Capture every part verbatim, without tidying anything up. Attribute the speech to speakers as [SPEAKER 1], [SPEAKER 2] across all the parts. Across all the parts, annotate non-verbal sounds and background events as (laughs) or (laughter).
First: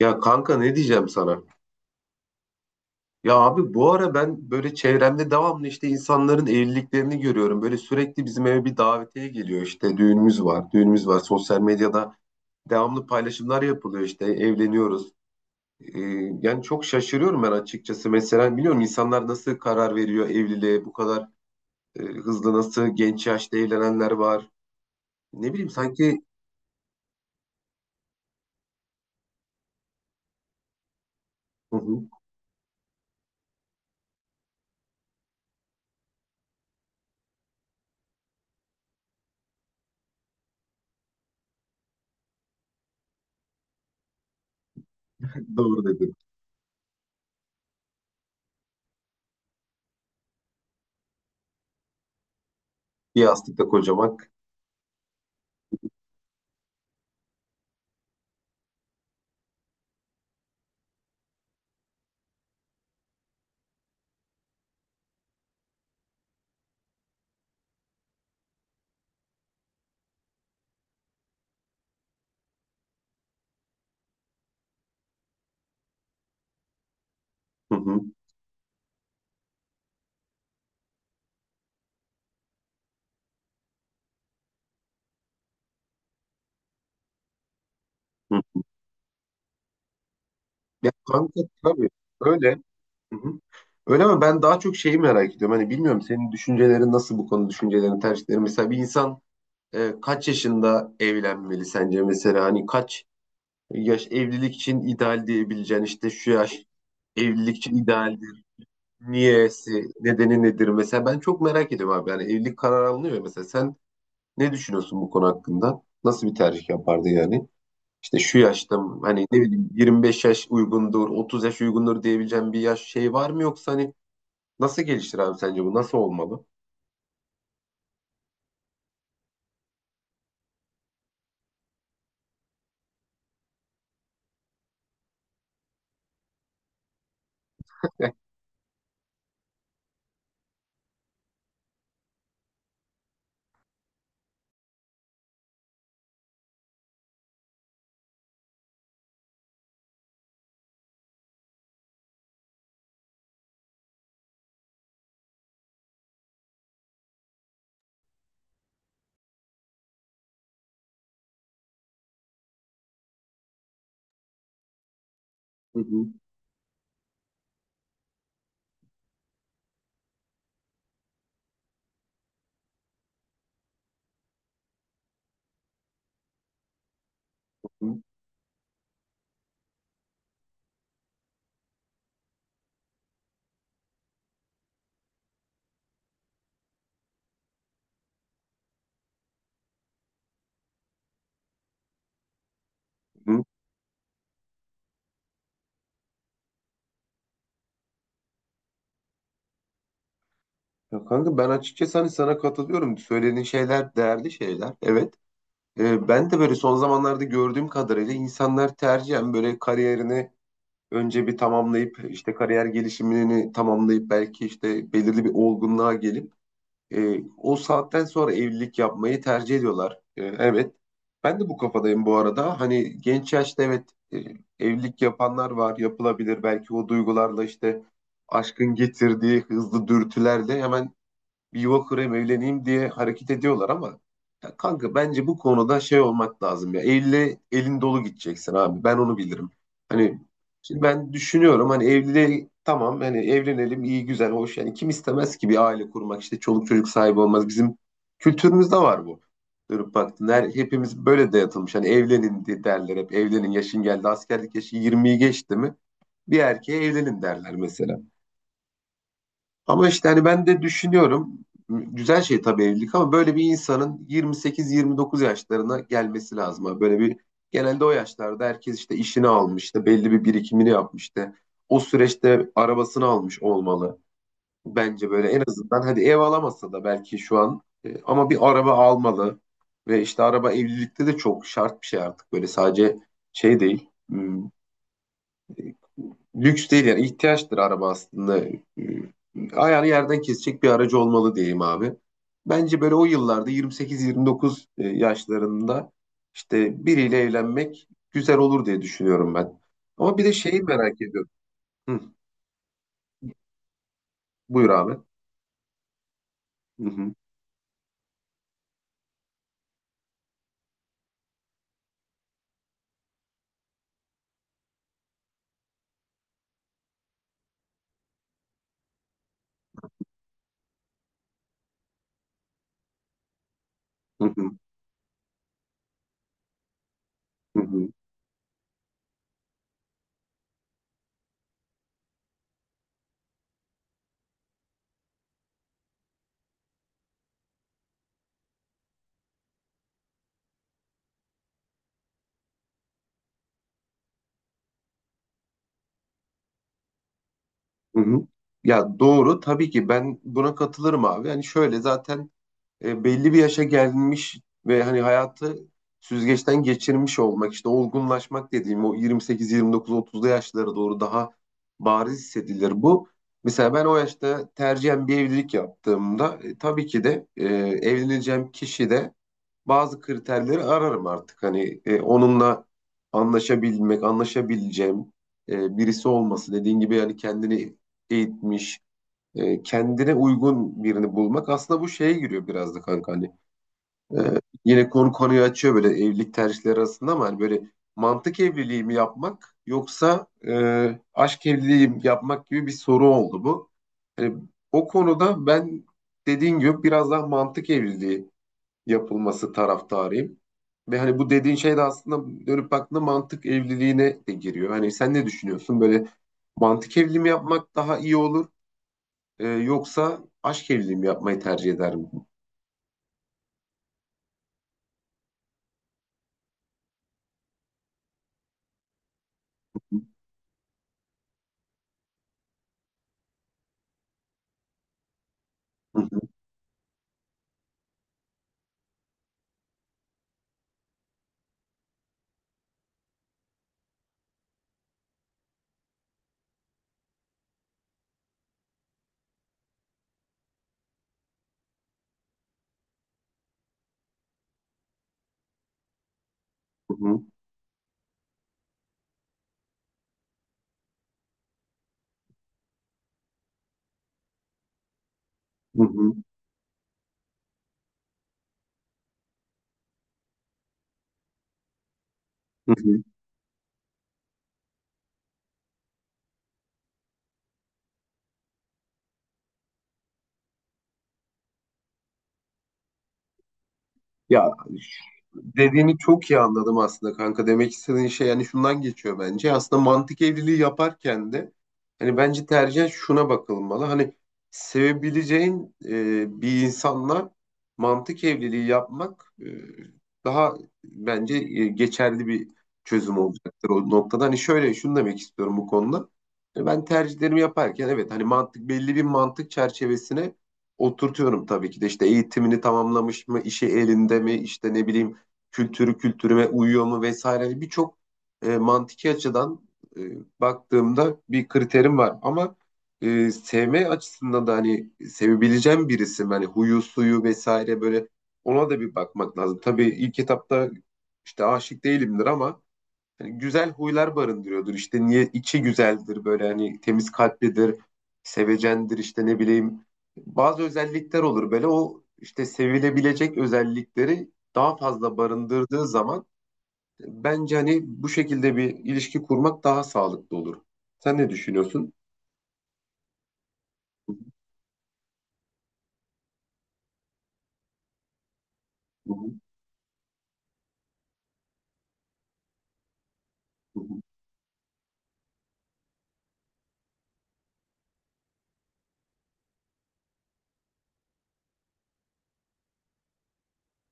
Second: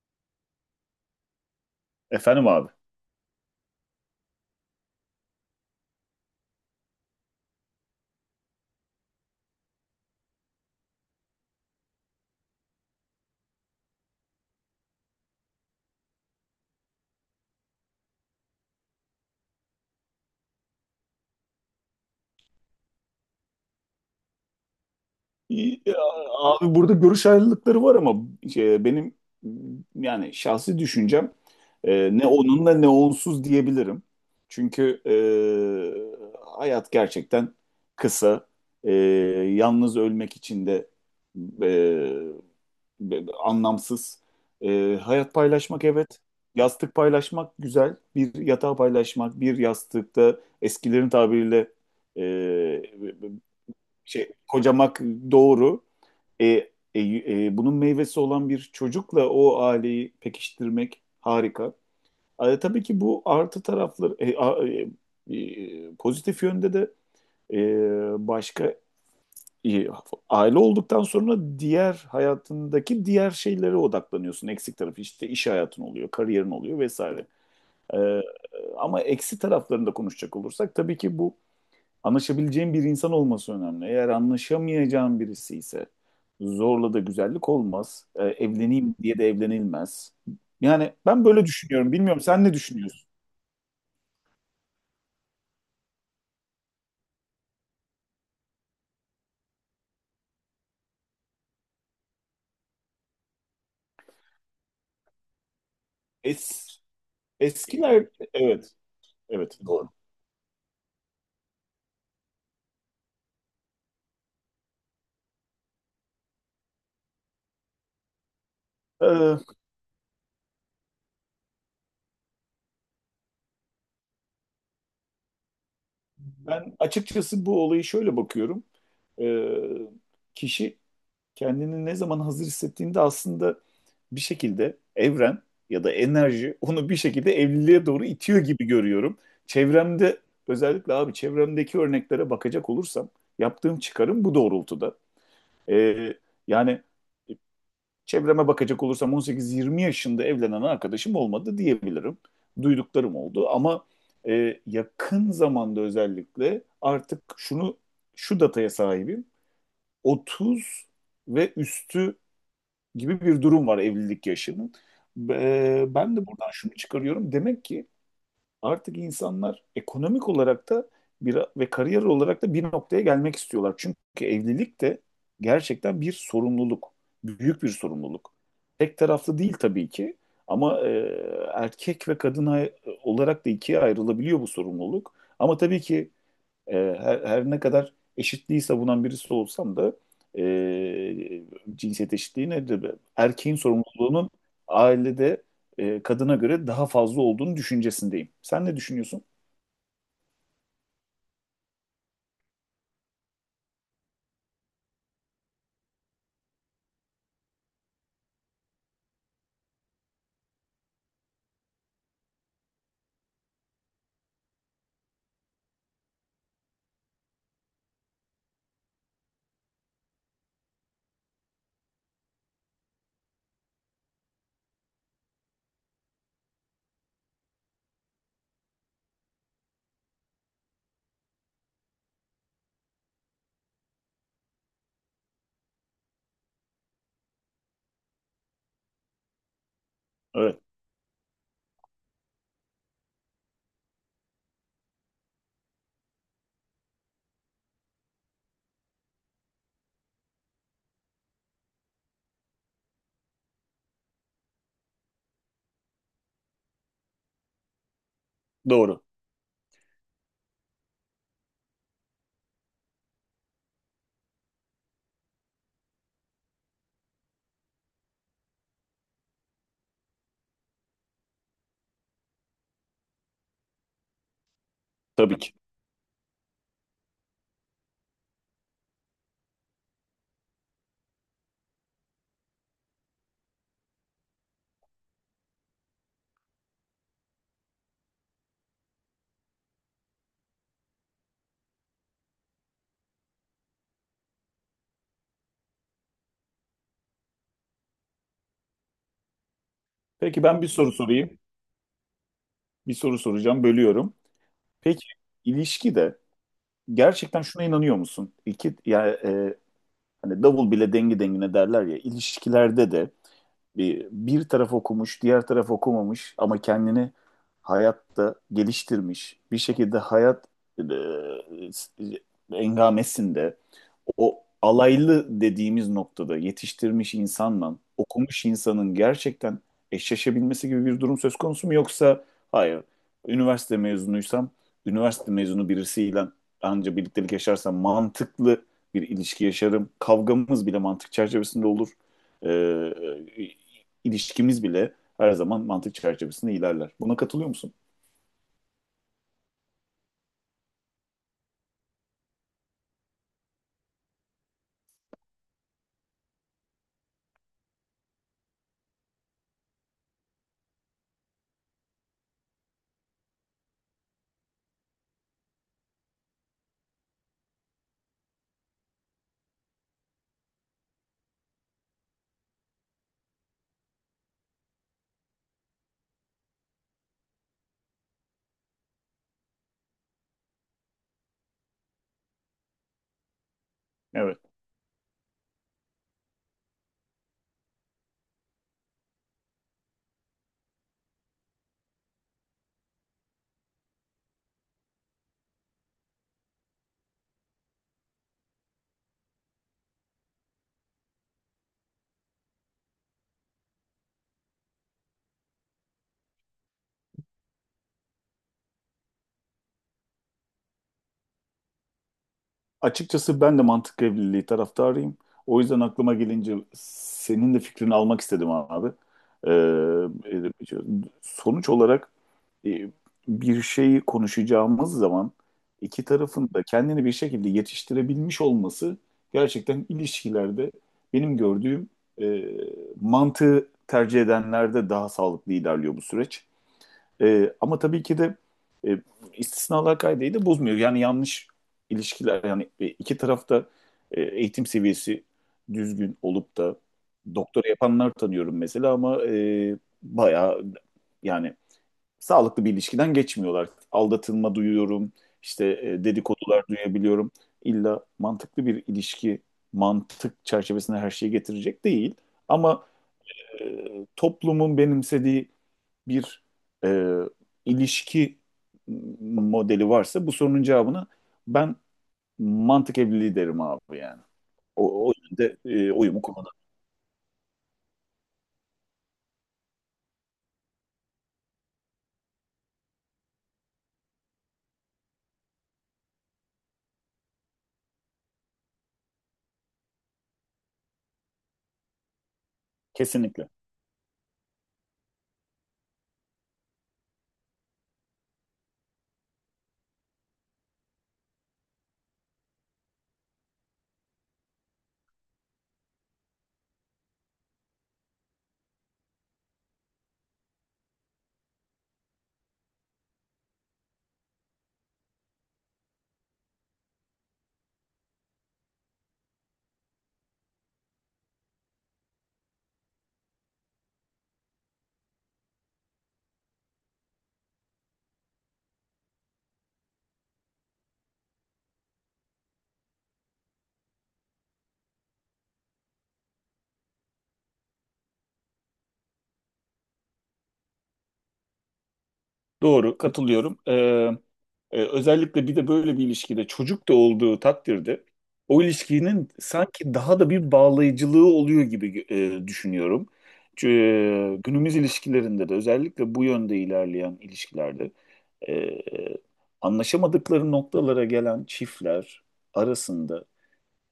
[SPEAKER 1] Ya kanka ne diyeceğim sana?
[SPEAKER 2] Efendim abi.
[SPEAKER 1] Ya abi bu ara ben böyle çevremde devamlı işte insanların evliliklerini görüyorum. Böyle sürekli bizim eve bir davetiye geliyor işte düğünümüz var, düğünümüz var. Sosyal medyada devamlı paylaşımlar yapılıyor işte evleniyoruz. Ee, yani çok şaşırıyorum ben açıkçası. Mesela biliyorum insanlar nasıl karar veriyor evliliğe bu kadar e, hızlı nasıl genç yaşta evlenenler var. Ne bileyim
[SPEAKER 2] İyi, ya,
[SPEAKER 1] sanki
[SPEAKER 2] abi burada görüş ayrılıkları var ama şey, benim yani şahsi düşüncem,
[SPEAKER 1] hı hı.
[SPEAKER 2] e, ne onunla ne onsuz diyebilirim. Çünkü e, hayat gerçekten kısa. E, Yalnız ölmek için de e, be- anlamsız. E, hayat
[SPEAKER 1] (laughs) Doğru
[SPEAKER 2] paylaşmak,
[SPEAKER 1] dedim.
[SPEAKER 2] evet. Yastık paylaşmak güzel. Bir yatağı paylaşmak, bir yastıkta eskilerin tabiriyle e,
[SPEAKER 1] Bir yastıkta kocamak.
[SPEAKER 2] şey, kocamak, doğru. E, e, e, Bunun meyvesi olan bir çocukla o aileyi pekiştirmek harika. E, tabii ki bu artı tarafları. E, a- e, e, pozitif yönde de e, başka, e, aile olduktan sonra diğer hayatındaki diğer şeylere odaklanıyorsun. Eksik tarafı işte iş hayatın oluyor, kariyerin oluyor vesaire.
[SPEAKER 1] Hı hı,
[SPEAKER 2] E, Ama eksi taraflarında konuşacak olursak tabii ki bu, anlaşabileceğin bir insan olması önemli. Eğer anlaşamayacağın birisi ise zorla da güzellik olmaz. Ee,
[SPEAKER 1] hı.
[SPEAKER 2] evleneyim diye de evlenilmez.
[SPEAKER 1] Ya
[SPEAKER 2] Yani ben
[SPEAKER 1] kanka
[SPEAKER 2] böyle
[SPEAKER 1] tabii
[SPEAKER 2] düşünüyorum. Bilmiyorum, sen ne
[SPEAKER 1] öyle.
[SPEAKER 2] düşünüyorsun?
[SPEAKER 1] Hı hı. Öyle mi? Ben daha çok şeyi merak ediyorum. Hani bilmiyorum senin düşüncelerin nasıl bu konu düşüncelerin, tercihlerin. Mesela bir insan e, kaç yaşında evlenmeli sence mesela? Hani kaç yaş evlilik için ideal diyebileceğin işte şu yaş
[SPEAKER 2] Es,
[SPEAKER 1] evlilik için
[SPEAKER 2] eskiler
[SPEAKER 1] idealdir.
[SPEAKER 2] evet, evet,
[SPEAKER 1] Niyesi,
[SPEAKER 2] doğru.
[SPEAKER 1] nedeni nedir? Mesela ben çok merak ediyorum abi. Yani evlilik kararı alınıyor ya mesela. Sen ne düşünüyorsun bu konu hakkında? Nasıl bir tercih yapardı yani? İşte şu yaşta mı? Hani
[SPEAKER 2] Ee,
[SPEAKER 1] ne bileyim yirmi beş yaş uygundur, otuz yaş uygundur diyebileceğim bir yaş şey var mı yoksa hani nasıl geliştir abi sence bu? Nasıl olmalı?
[SPEAKER 2] Ben açıkçası bu olayı şöyle bakıyorum. Ee, Kişi kendini ne zaman hazır hissettiğinde aslında bir şekilde evren ya da enerji onu bir şekilde evliliğe doğru
[SPEAKER 1] (laughs)
[SPEAKER 2] itiyor gibi görüyorum. Çevremde, özellikle abi, çevremdeki örneklere bakacak olursam yaptığım çıkarım bu doğrultuda. Ee, yani e, Çevreme bakacak olursam on sekiz yirmi yaşında evlenen arkadaşım olmadı diyebilirim. Duyduklarım oldu ama e, yakın zamanda özellikle artık şunu şu dataya sahibim. otuz ve üstü gibi bir durum var evlilik yaşının.
[SPEAKER 1] Hı
[SPEAKER 2] Ee,
[SPEAKER 1] hı,
[SPEAKER 2] ben de buradan şunu çıkarıyorum. Demek ki artık insanlar ekonomik olarak da bir, ve kariyer olarak da bir noktaya gelmek istiyorlar. Çünkü evlilik de gerçekten bir sorumluluk, büyük bir
[SPEAKER 1] hı
[SPEAKER 2] sorumluluk. Tek taraflı değil tabii ki, ama e, erkek ve kadın ay- olarak da ikiye ayrılabiliyor bu sorumluluk. Ama tabii ki, e, her, her ne kadar eşitliği savunan birisi olsam da, e, cinsiyet eşitliği nedir?
[SPEAKER 1] hı.
[SPEAKER 2] Erkeğin sorumluluğunun ailede e, kadına göre daha fazla olduğunu düşüncesindeyim. Sen ne düşünüyorsun?
[SPEAKER 1] Ya kanka ben açıkçası hani sana katılıyorum. Söylediğin şeyler değerli şeyler. Evet. Ee, ben de böyle son zamanlarda gördüğüm kadarıyla insanlar tercihen böyle kariyerini önce bir tamamlayıp işte kariyer gelişimini tamamlayıp belki işte belirli bir olgunluğa gelip E, o saatten sonra evlilik yapmayı tercih ediyorlar. E, evet. Ben de bu kafadayım bu arada. Hani genç yaşta evet e, evlilik yapanlar var, yapılabilir. Belki o duygularla işte aşkın getirdiği hızlı dürtülerle hemen bir yuva kurayım evleneyim diye hareket ediyorlar ama ya kanka bence bu konuda şey olmak lazım ya elle elin dolu gideceksin abi ben onu bilirim. Hani
[SPEAKER 2] Evet,
[SPEAKER 1] şimdi ben düşünüyorum hani evliliğe tamam hani evlenelim iyi güzel hoş yani kim istemez ki bir aile kurmak işte çoluk çocuk sahibi olmaz bizim kültürümüzde var bu. Dönüp baktın her, hepimiz böyle dayatılmış hani evlenin diye derler hep evlenin yaşın geldi askerlik yaşı yirmiyi geçti mi bir erkeğe evlenin derler mesela.
[SPEAKER 2] doğru.
[SPEAKER 1] Ama işte hani ben de düşünüyorum güzel şey tabii evlilik ama böyle bir insanın yirmi sekiz yirmi dokuz yaşlarına gelmesi lazım. Abi. Böyle bir genelde o yaşlarda herkes işte işini almış, işte belli bir birikimini yapmış işte. O süreçte arabasını almış olmalı. Bence böyle
[SPEAKER 2] Tabii
[SPEAKER 1] en
[SPEAKER 2] ki.
[SPEAKER 1] azından hadi ev alamasa da belki şu an e, ama bir araba almalı. Ve işte araba evlilikte de çok şart bir şey artık böyle sadece şey değil. Hmm, Lüks değil yani ihtiyaçtır araba aslında. Ee, Ayağını yerden kesecek bir aracı olmalı diyeyim abi. Bence böyle o yıllarda yirmi sekiz yirmi dokuz e, yaşlarında işte biriyle evlenmek güzel olur diye düşünüyorum ben. Ama bir de
[SPEAKER 2] Peki,
[SPEAKER 1] şeyi
[SPEAKER 2] ben bir soru
[SPEAKER 1] merak ediyorum.
[SPEAKER 2] sorayım.
[SPEAKER 1] Hı,
[SPEAKER 2] Bir soru soracağım, bölüyorum.
[SPEAKER 1] buyur abi.
[SPEAKER 2] Peki, ilişkide
[SPEAKER 1] Hı hı,
[SPEAKER 2] gerçekten şuna inanıyor musun? İki, ya, e, hani davul bile dengi dengine derler ya, ilişkilerde de bir, bir taraf okumuş, diğer taraf okumamış ama kendini hayatta geliştirmiş, bir şekilde hayat e, engamesinde
[SPEAKER 1] hı
[SPEAKER 2] o
[SPEAKER 1] hı,
[SPEAKER 2] alaylı dediğimiz noktada yetiştirmiş
[SPEAKER 1] hı
[SPEAKER 2] insanla
[SPEAKER 1] hı,
[SPEAKER 2] okumuş insanın gerçekten eşleşebilmesi gibi bir durum söz konusu mu? Yoksa hayır, üniversite mezunuysam üniversite mezunu birisiyle anca birliktelik yaşarsam mantıklı bir ilişki yaşarım. Kavgamız bile mantık çerçevesinde olur. Ee, ilişkimiz bile her zaman mantık çerçevesinde ilerler. Buna katılıyor musun?
[SPEAKER 1] hı hı. Ya doğru tabii ki ben buna katılırım abi. Yani şöyle zaten e, belli bir yaşa gelmiş ve hani hayatı süzgeçten geçirmiş olmak işte olgunlaşmak dediğim o yirmi sekiz yirmi dokuz otuzlu yaşlara doğru daha bariz hissedilir bu. Mesela ben o yaşta tercihen bir evlilik yaptığımda e, tabii ki de e, evleneceğim kişi de bazı kriterleri ararım artık. Hani e, onunla anlaşabilmek, anlaşabileceğim e, birisi olması. Dediğin gibi yani kendini eğitmiş, e, kendine uygun birini bulmak aslında bu şeye giriyor biraz da kanka hani. E,
[SPEAKER 2] Evet.
[SPEAKER 1] yine konu konuyu açıyor böyle evlilik tercihleri arasında ama hani böyle mantık evliliği mi yapmak yoksa e, aşk evliliği mi yapmak gibi bir soru oldu bu. Hani o konuda ben dediğin gibi biraz daha mantık evliliği yapılması taraftarıyım. Ve hani bu dediğin şey de aslında dönüp baktığında mantık evliliğine de giriyor. Hani sen ne düşünüyorsun? Böyle mantık evliliği mi yapmak daha iyi olur? Ee, yoksa aşk evliliği mi yapmayı tercih ederim?
[SPEAKER 2] Açıkçası ben de mantık evliliği taraftarıyım. O yüzden aklıma gelince senin de fikrini almak istedim abi. Ee, e, Sonuç olarak, e, bir şeyi konuşacağımız zaman
[SPEAKER 1] Hı
[SPEAKER 2] iki
[SPEAKER 1] hı,
[SPEAKER 2] tarafın da kendini bir şekilde yetiştirebilmiş olması, gerçekten ilişkilerde benim gördüğüm, e, mantığı tercih edenlerde daha sağlıklı ilerliyor bu süreç. E, ama tabii ki de e, istisnalar kaideyi de bozmuyor. Yani yanlış ilişkiler, yani e, iki tarafta e, eğitim seviyesi düzgün olup da
[SPEAKER 1] hı hı,
[SPEAKER 2] doktora yapanlar tanıyorum mesela ama e, bayağı, yani sağlıklı bir ilişkiden geçmiyorlar. Aldatılma duyuyorum, işte
[SPEAKER 1] hı
[SPEAKER 2] e,
[SPEAKER 1] hı,
[SPEAKER 2] dedikodular duyabiliyorum. İlla mantıklı bir ilişki mantık çerçevesinde her şeyi getirecek değil.
[SPEAKER 1] hı
[SPEAKER 2] Ama
[SPEAKER 1] hı.
[SPEAKER 2] e, toplumun benimsediği bir, e, ilişki modeli varsa, bu sorunun cevabını ben mantık evliliği derim abi, yani.
[SPEAKER 1] Ya
[SPEAKER 2] O, o yönde e,
[SPEAKER 1] dediğini
[SPEAKER 2] oyumu
[SPEAKER 1] çok iyi
[SPEAKER 2] kullanırım.
[SPEAKER 1] anladım aslında kanka. Demek istediğin şey yani şundan geçiyor bence. Aslında mantık evliliği yaparken de hani bence tercih şuna bakılmalı. Hani sevebileceğin e, bir insanla mantık evliliği yapmak e, daha bence e, geçerli bir çözüm
[SPEAKER 2] Kesinlikle.
[SPEAKER 1] olacaktır o noktada. Hani şöyle şunu demek istiyorum bu konuda. E, Ben tercihlerimi yaparken evet hani mantık belli bir mantık çerçevesine oturtuyorum tabii ki de işte eğitimini tamamlamış mı, işi elinde mi, işte ne bileyim kültürü kültürüme uyuyor mu vesaire birçok e, mantiki açıdan e, baktığımda bir kriterim var. Ama e, sevme açısından da hani sevebileceğim birisi mi? Hani huyu suyu vesaire böyle ona da bir bakmak lazım. Tabii ilk etapta işte aşık değilimdir ama hani güzel huylar barındırıyordur. İşte niye içi güzeldir böyle hani temiz kalplidir, sevecendir işte ne bileyim. Bazı özellikler olur böyle o işte sevilebilecek özellikleri daha fazla barındırdığı zaman bence hani bu şekilde bir ilişki kurmak daha sağlıklı olur. Sen ne düşünüyorsun?
[SPEAKER 2] Doğru, katılıyorum. Ee,
[SPEAKER 1] Hı
[SPEAKER 2] e, özellikle bir de böyle bir ilişkide çocuk da olduğu takdirde o
[SPEAKER 1] hı,
[SPEAKER 2] ilişkinin sanki daha da bir bağlayıcılığı oluyor gibi e, düşünüyorum. Çünkü
[SPEAKER 1] hı hı,
[SPEAKER 2] e, günümüz ilişkilerinde de, özellikle bu yönde ilerleyen ilişkilerde, e, anlaşamadıkları noktalara gelen çiftler arasında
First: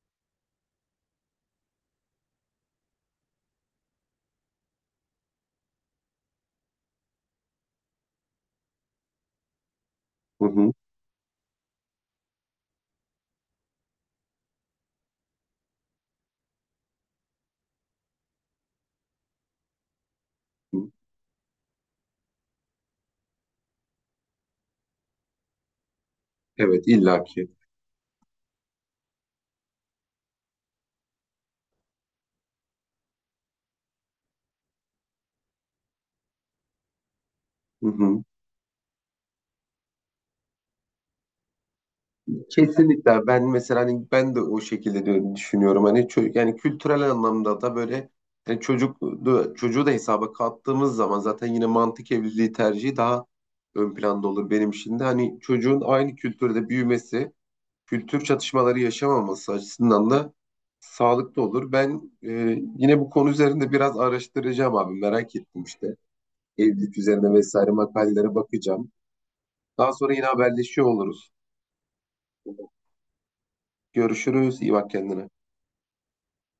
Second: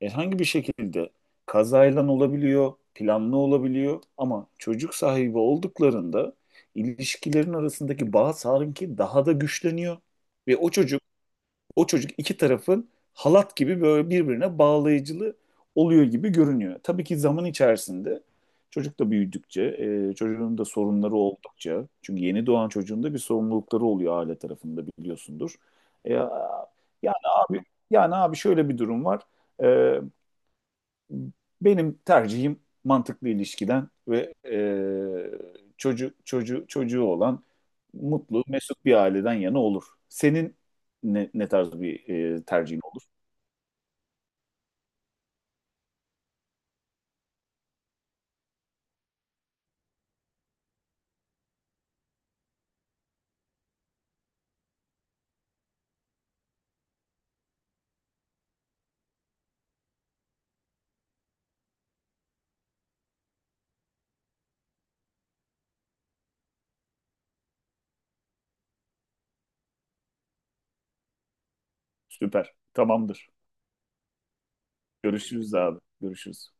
[SPEAKER 2] herhangi bir şekilde kazayla olabiliyor, planlı olabiliyor, ama çocuk sahibi olduklarında ilişkilerin arasındaki bağ sanki daha da güçleniyor
[SPEAKER 1] hı
[SPEAKER 2] ve o
[SPEAKER 1] hı,
[SPEAKER 2] çocuk o çocuk iki tarafın halat gibi böyle birbirine bağlayıcılı oluyor gibi görünüyor. Tabii ki zaman içerisinde çocuk da büyüdükçe, e, çocuğun da
[SPEAKER 1] hı.
[SPEAKER 2] sorunları oldukça, çünkü yeni doğan çocuğun da bir sorumlulukları oluyor aile tarafında, biliyorsundur. E, yani
[SPEAKER 1] Evet illaki.
[SPEAKER 2] abi yani abi şöyle bir durum var. E, Benim tercihim mantıklı ilişkiden ve e, çocuğu çocu, çocuğu olan
[SPEAKER 1] Hı hı.
[SPEAKER 2] mutlu, mesut bir aileden yana olur. Senin ne, ne tarz bir e, tercihin olur?
[SPEAKER 1] Kesinlikle ben mesela hani ben de o şekilde diyor- düşünüyorum hani çö- yani kültürel anlamda da böyle yani çocuk çocuğu da hesaba kattığımız zaman zaten yine mantık evliliği tercihi daha ön planda olur benim için de hani çocuğun aynı kültürde büyümesi kültür çatışmaları yaşamaması açısından da sağlıklı olur. Ben e, yine bu konu üzerinde biraz araştıracağım abi merak ettim işte evlilik üzerine vesaire makalelere bakacağım. Daha sonra yine haberleşiyor oluruz.
[SPEAKER 2] Süper. Tamamdır.
[SPEAKER 1] Görüşürüz. İyi bak kendine.
[SPEAKER 2] Görüşürüz abi. Görüşürüz.